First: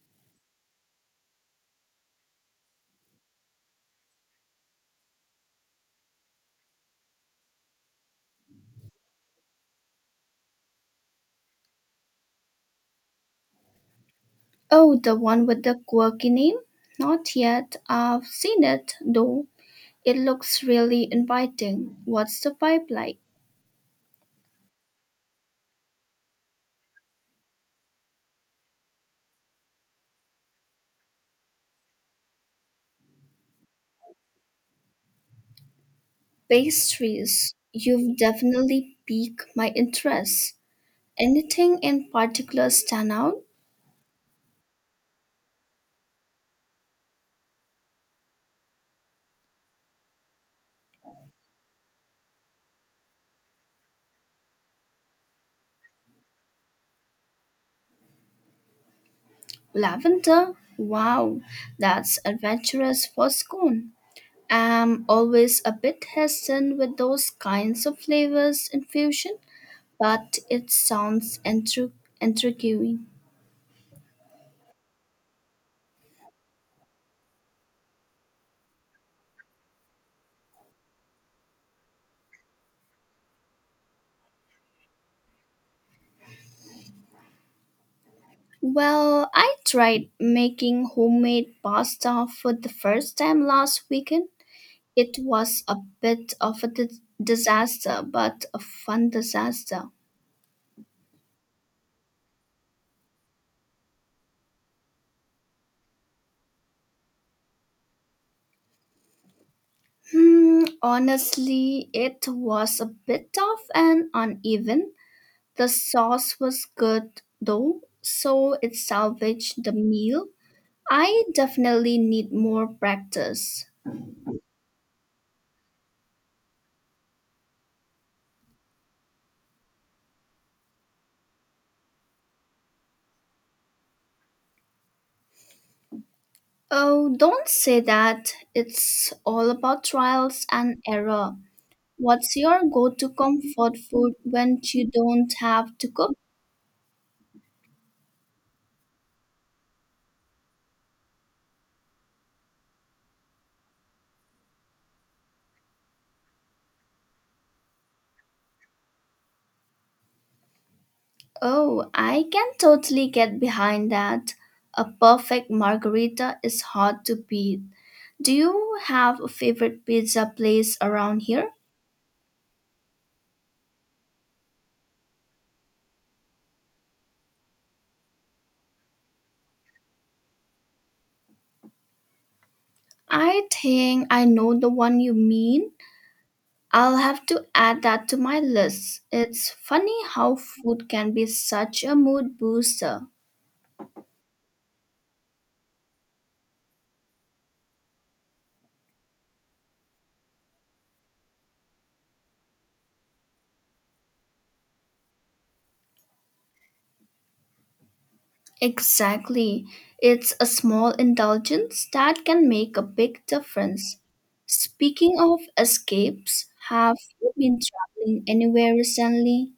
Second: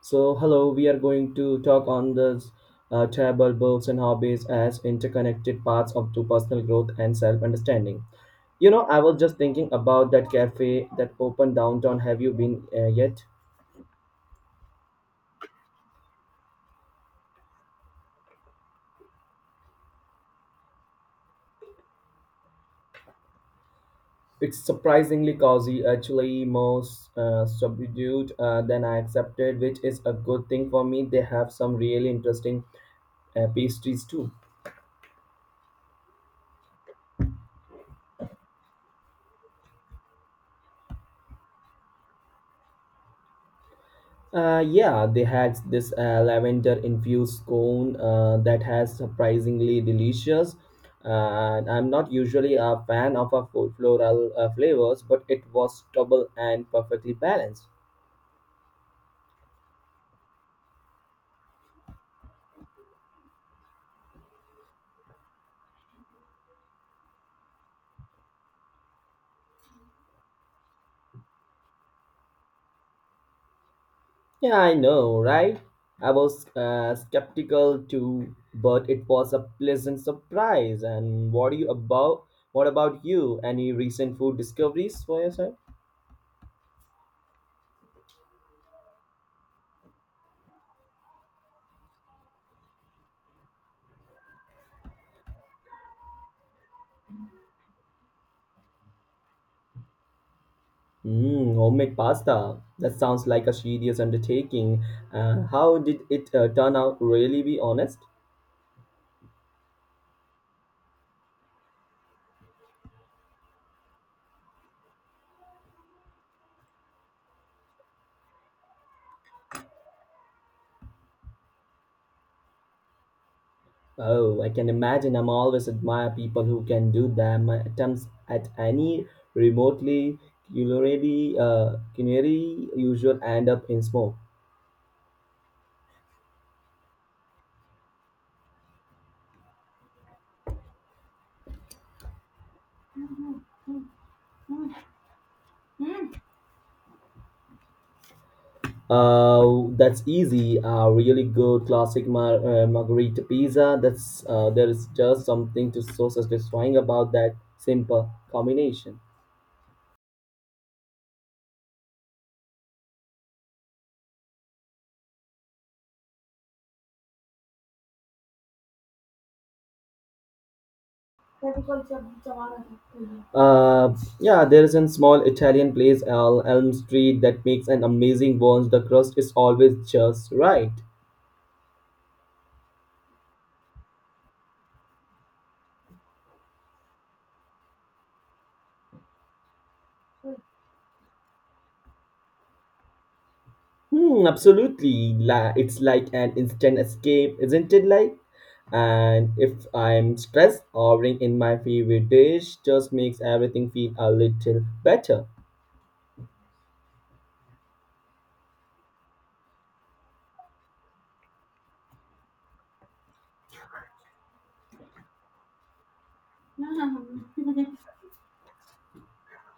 So, hello, we are going to talk on the travel, books, and hobbies as interconnected parts of to personal growth and self understanding. You know, I was just thinking about that cafe that opened downtown. Have you been yet? Oh, the one with the quirky name? Not yet. I've seen it, though. It looks really inviting. What's the vibe like? It's surprisingly cozy, actually, more subdued than I accepted, which is a good thing for me. They have some really interesting pastries too. Pastries. You've definitely piqued my interest. Anything in particular stand out? Yeah, they had this lavender infused scone that has surprisingly delicious. I'm not usually a fan of a floral flavors, but it was double and perfectly balanced. Lavender? Wow, that's adventurous for scone. I'm always a bit hesitant with those kinds of flavors infusion, but it sounds intriguing. Yeah, I know, right? I was skeptical too, but it was a pleasant surprise. And what do you about? What about you? Any recent food discoveries for yourself? Well, I tried making homemade pasta for the first time last weekend. It was a bit of a disaster, but a fun disaster. Mm, homemade pasta. That sounds like a serious undertaking. How did it turn out, really be honest? Hmm, honestly, it was a bit tough and uneven. The sauce was good though, so it salvaged the meal. I definitely need more practice. Oh, I can imagine. I'm always admire people who can do that. My attempts at any remotely culinary, culinary usual end up in smoke. Oh, don't say that. It's all about trials and error. What's your go-to comfort food when you don't have to cook? That's easy. Really good classic margarita pizza. That's there is just something to so satisfying about that simple combination. Oh, I can totally get behind that. A perfect margarita is hard to beat. Do you have a favorite pizza place around here? Yeah, there is a small Italian place, El Elm Street, that makes an amazing buns. The crust is always just right. I think I know the one you mean. I'll have to add that to my list. It's funny how food can be such a mood booster. Hmm, absolutely. It's like an instant escape, isn't it? Like, and if I'm stressed, ordering in my favorite dish just makes everything feel a little better. Exactly. It's a small indulgence that can make a big difference. Speaking of escapes, have you been traveling anywhere recently?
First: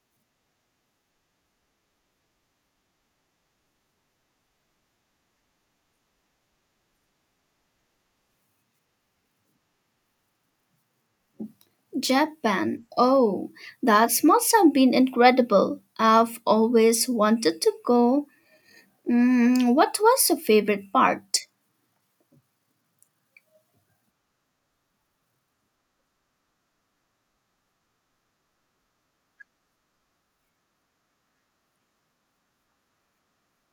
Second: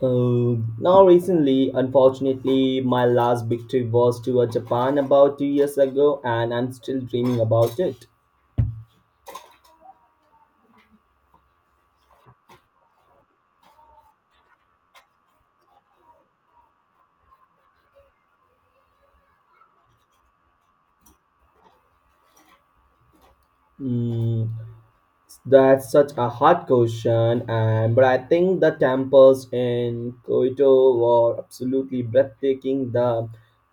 Now, recently, unfortunately, my last big trip was to Japan about 2 years ago, and I'm still dreaming about it. Japan. Oh, that must have been incredible. I've always wanted to go. Mm, what was your favorite part? Mm. That's such a hard question, and but I think the temples in Kyoto were absolutely breathtaking. The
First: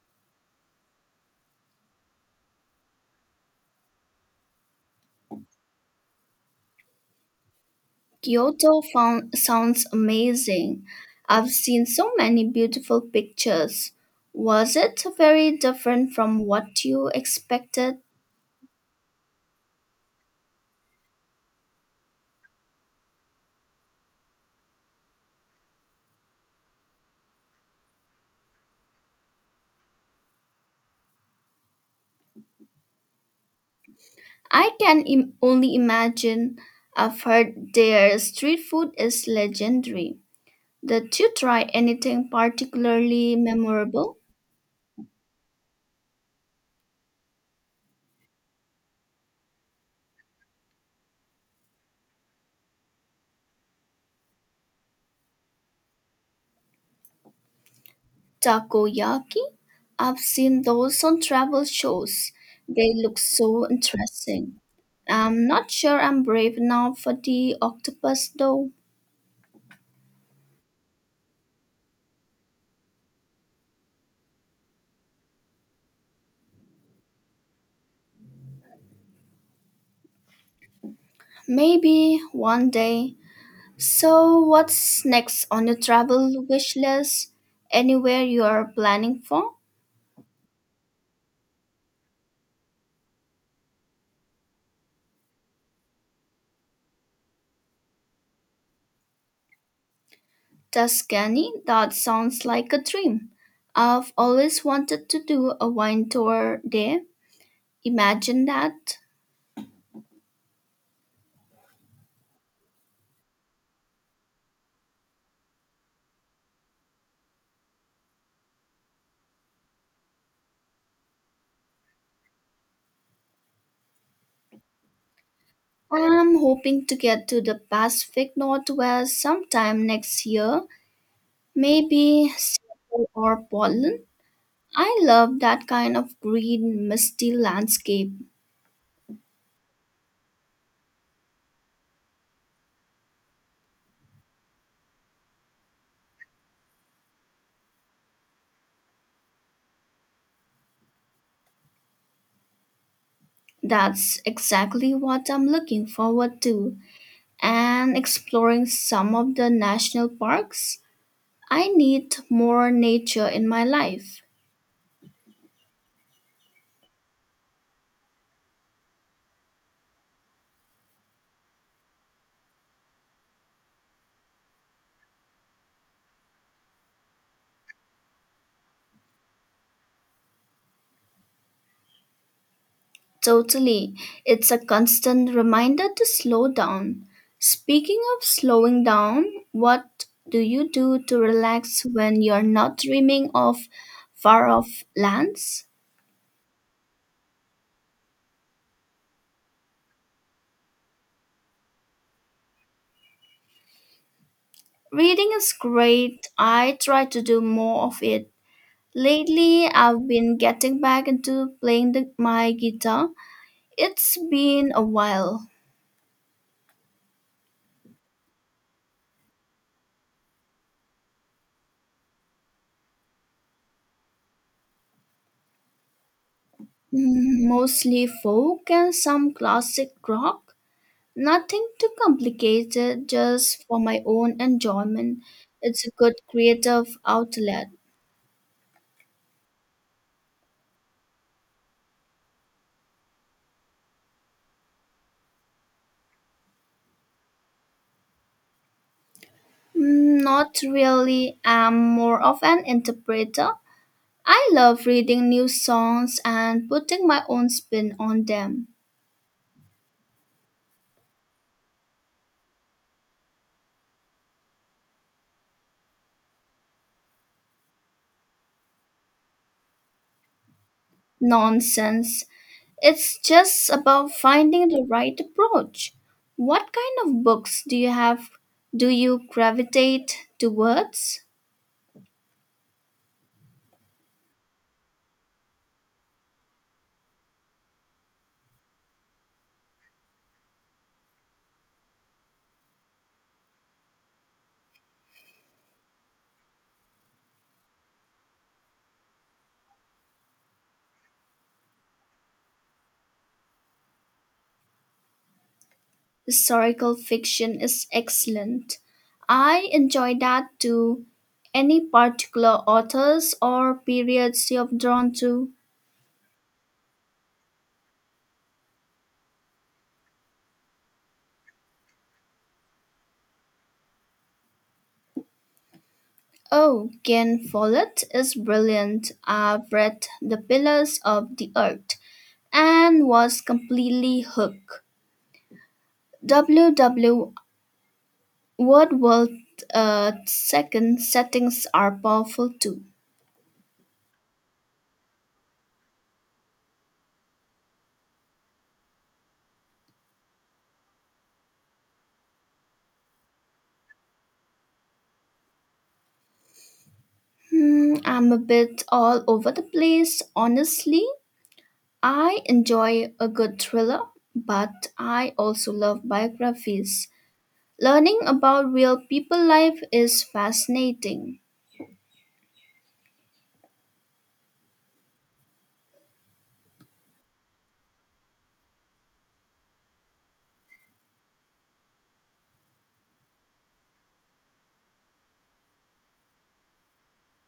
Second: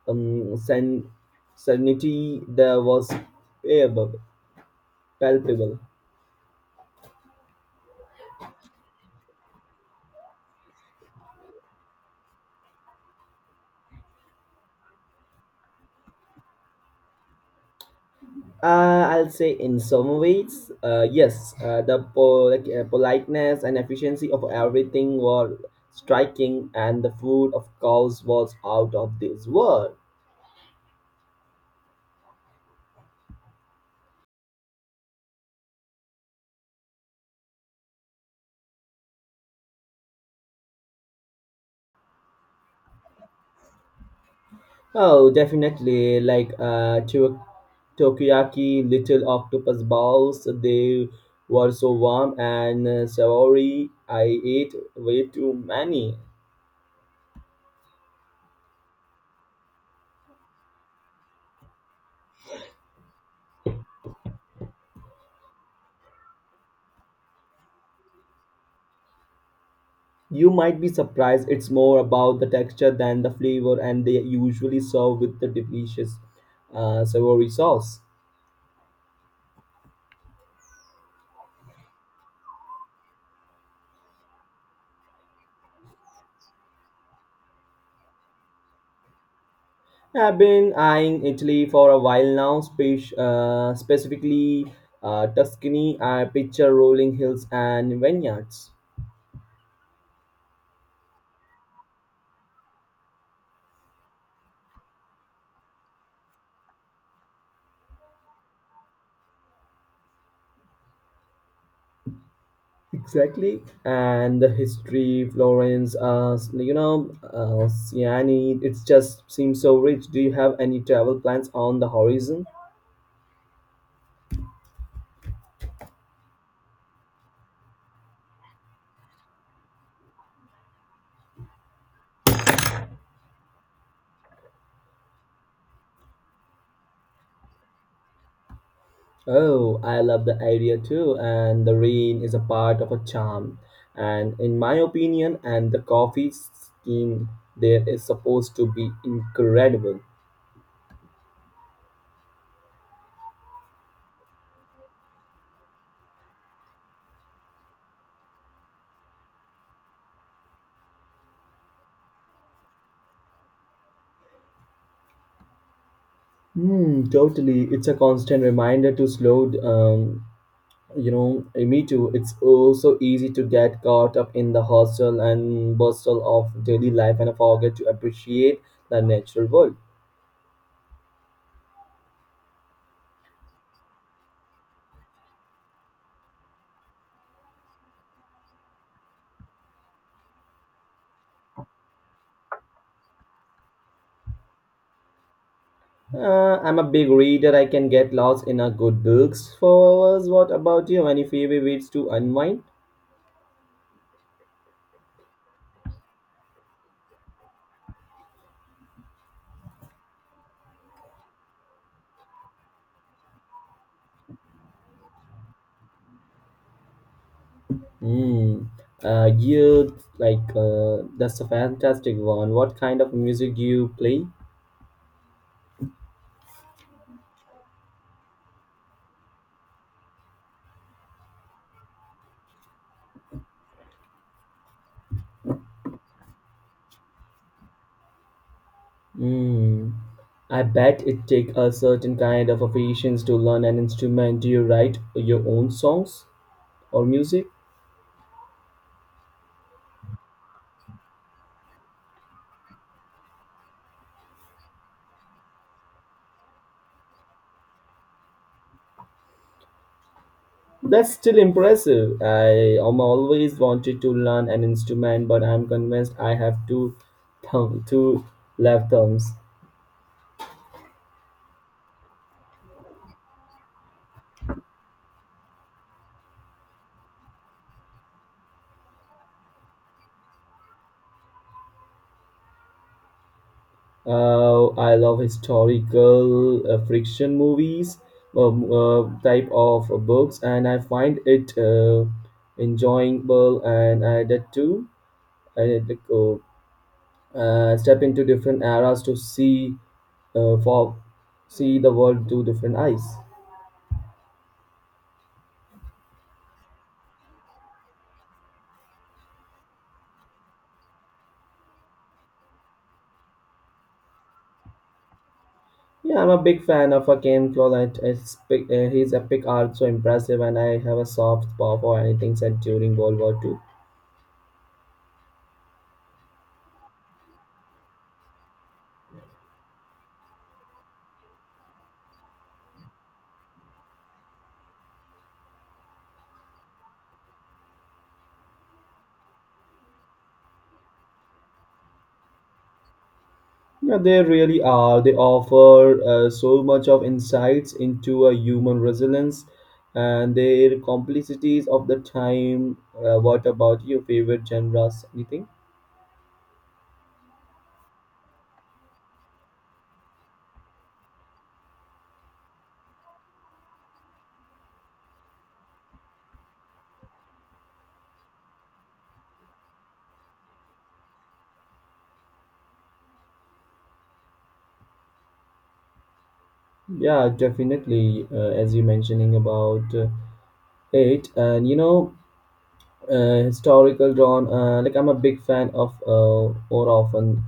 um, sen- serenity there was palpable. palpable. Kyoto found, sounds amazing. I've seen so many beautiful pictures. Was it very different from what you expected? I'll say in some ways, yes, the politeness and efficiency of everything were striking, and the food, of course, was out of this world. I can only imagine. I've heard their street food is legendary. Did you try anything particularly memorable? Oh, definitely. Takoyaki little octopus balls. They were so warm and savory. I ate way too many. Takoyaki? I've seen those on travel shows. They look so interesting. I'm not sure I'm brave enough for the octopus though. You might be surprised. It's more about the texture than the flavor, and they usually serve with the delicious savory sauce. Maybe one day. So, what's next on your travel wish list? Anywhere you are planning for? I've been eyeing Italy for a while now, specifically Tuscany, picture rolling hills and vineyards. Tuscany? That sounds like a dream. I've always wanted to do a wine tour there. Imagine that. Exactly, and the history, Florence, you know, Siani, it just seems so rich. Do you have any travel plans on the horizon? I'm hoping to get to the Pacific Northwest sometime next year, maybe Seattle or Portland. I love that kind of green, misty landscape. Oh, I love the idea too, and the rain is a part of a charm. And in my opinion, and the coffee scheme there is supposed to be incredible. That's exactly what I'm looking forward to and exploring some of the national parks. I need more nature in my life. Hmm, totally. It's a constant reminder to slow down. You know, eh, me too. It's also easy to get caught up in the hustle and bustle of daily life and forget to appreciate the natural world. Totally. It's a constant reminder to slow down. Speaking of slowing down, what do you do to relax when you're not dreaming of far off lands? I'm a big reader. I can get lost in a good books for hours. What about you? Any favorite ways to unwind? Reading is great. I try to do more of it lately. I've been getting back into playing my guitar. It's been a while. Hmm. You like that's a fantastic one. What kind of music do you play? Mm, mostly folk and some classic rock. Nothing too complicated, just for my own enjoyment. It's a good creative outlet. Hmm. I bet it take a certain kind of a patience to learn an instrument. Do you write your own songs? Or music. Mm, not really, I'm more of an interpreter. I love reading new songs and putting my own spin on them. That's still impressive. I am always wanted to learn an instrument, but I'm convinced I have two left thumbs. Nonsense. It's just about finding the right approach. What kind of books do you gravitate towards? I love historical friction movies, type of books, and I find it enjoyable. And I did too. I did step into different eras to see for see the world through different eyes. Historical fiction is excellent. I enjoy that too. Any particular authors or periods you're drawn to? Yeah, I'm a big fan of Ken Follett. It's big, his epic art so impressive, and I have a soft spot for anything set during World War Two. Oh, Ken Follett is brilliant. I've read The Pillars of the Earth and was completely hooked. W W Word world second settings are powerful too. Yeah, they really are. They offer so much of insights into a human resilience and their complexities of the time. What about your favorite genres? Anything? Hmm, I'm a bit all over the place. Honestly, I enjoy a good thriller, but I also love biographies. Learning about real people life is fascinating. Yeah, definitely. As you mentioning about it, and you know, historical drawn. Like, I'm a big fan of more often,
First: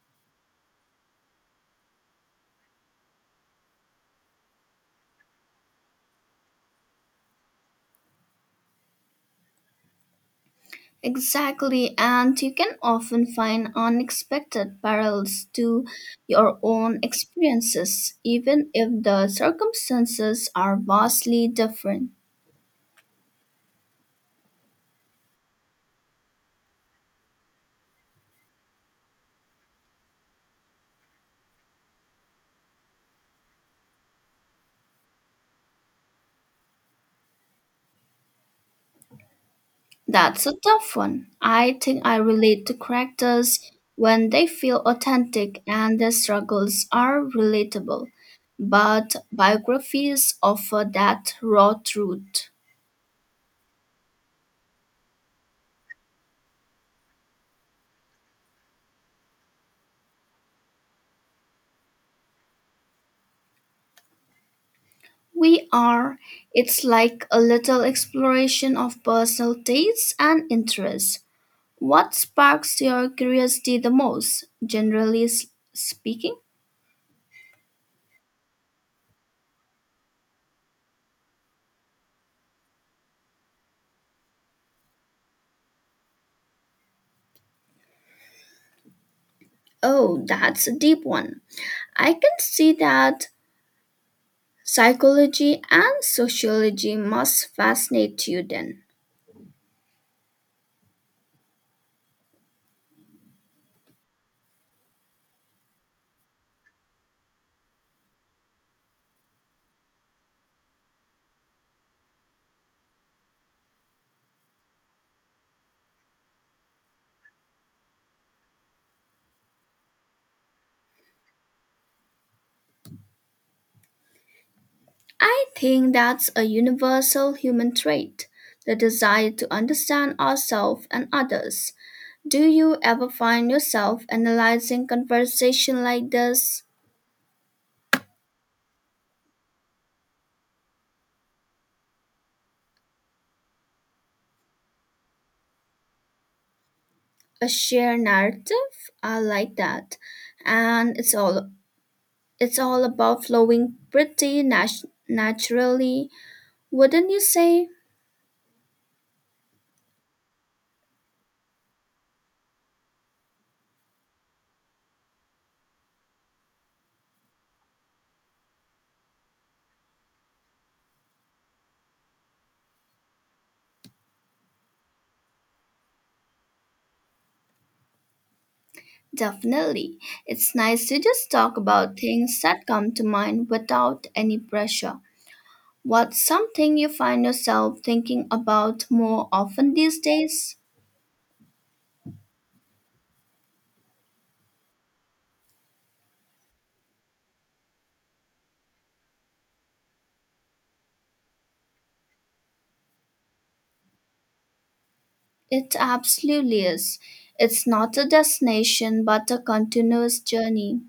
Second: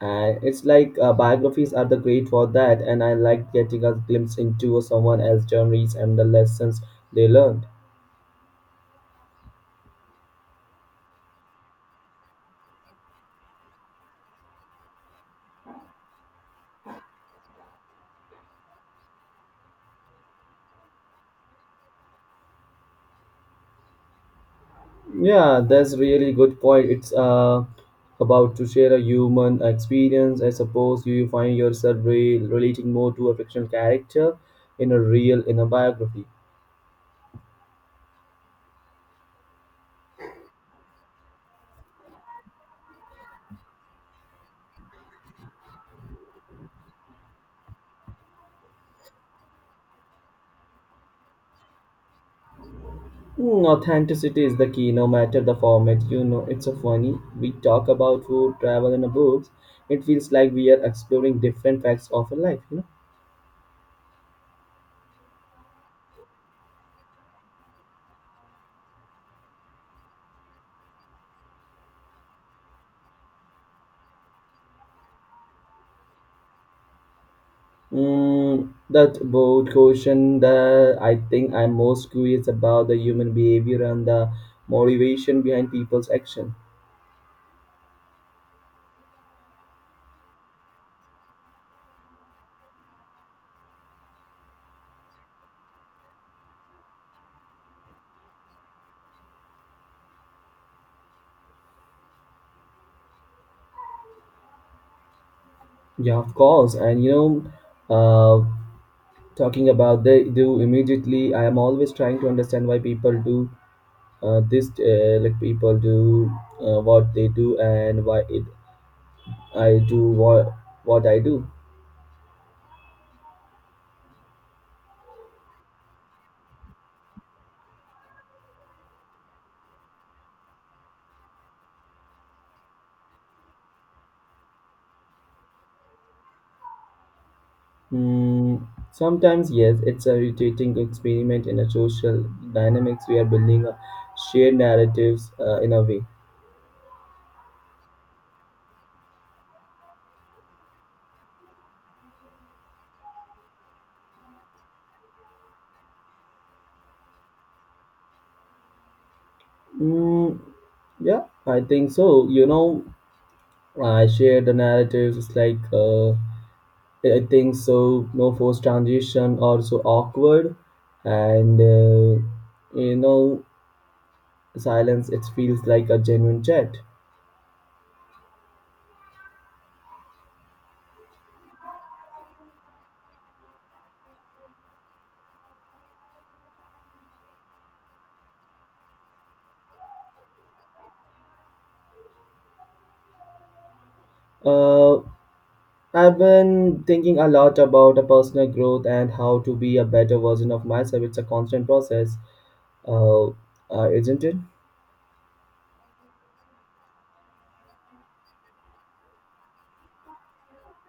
and it's like biographies are the great for that, and I like getting a glimpse into someone else's journeys and the lessons they learned. Exactly, and you can often find unexpected parallels to your own experiences, even if the circumstances are vastly different. Yeah, that's really good point. It's about to share a human experience. I suppose you find yourself relating more to a fictional character in a biography. That's a tough one. I think I relate to characters when they feel authentic and their struggles are relatable. But biographies offer that raw truth. Hmm, authenticity is the key no matter the format. You know, it's so funny we talk about food, travel, and books. It feels like we are exploring different facts of a life, you know. We are, it's like a little exploration of personal tastes and interests. What sparks your curiosity the most, generally speaking? Mm, that's both question that I think I'm most curious about the human behavior and the motivation behind people's action. Oh, that's a deep one. I can see that. Psychology and sociology must fascinate you then. Yeah, of course. And you know, uh, talking about they do immediately, I am always trying to understand why people do this, like people do what they do and why it I do what I do. I think that's a universal human trait, the desire to understand ourselves and others. Do you ever find yourself analyzing conversation like this? Hmm, sometimes, yes, it's irritating to experiment in a social dynamics. We are building a shared narratives in a way. A shared narrative? I like that. And it's all about flowing pretty naturally, wouldn't you say? Mm, yeah, I think so. You know, I share the narratives. It's like I think so. No forced transition or so awkward, and you know, silence. It feels like a genuine chat. Definitely. It's nice to just talk about things that come to mind without any pressure. What's something you find yourself thinking about more often these days? Uh, I've been thinking a lot about a personal growth and how to be a better version of myself. It's a constant process, isn't it? It absolutely is. It's not a destination but a continuous journey.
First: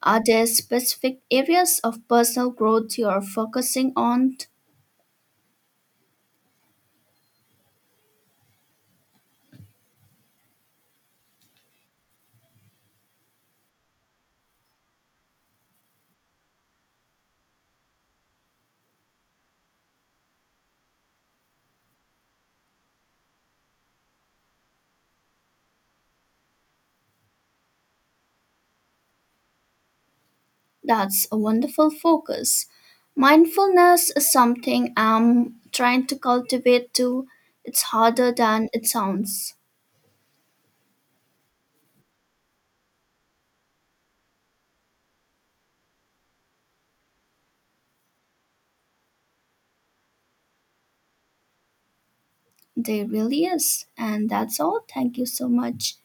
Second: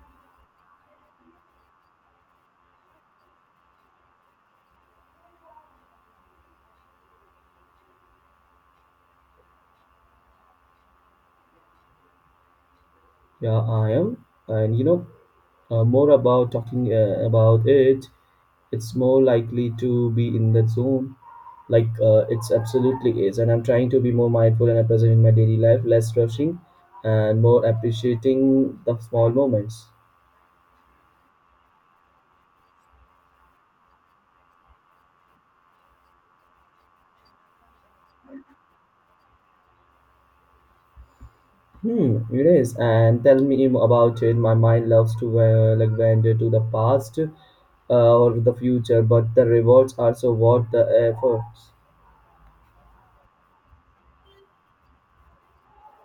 Are there specific areas of personal growth you are focusing on? Yeah, I am. And you know, more about talking about it, it's more likely to be in the zone. Like it's absolutely is. And I'm trying to be more mindful and present in my daily life, less rushing, and more appreciating the small moments. That's a wonderful focus. Mindfulness is something I'm trying to cultivate too. It's harder than it sounds. Hmm, it is. And tell me about it. My mind loves to like wander to the past or the future, but the rewards are so worth the efforts. There really is. And that's all. Thank you so much.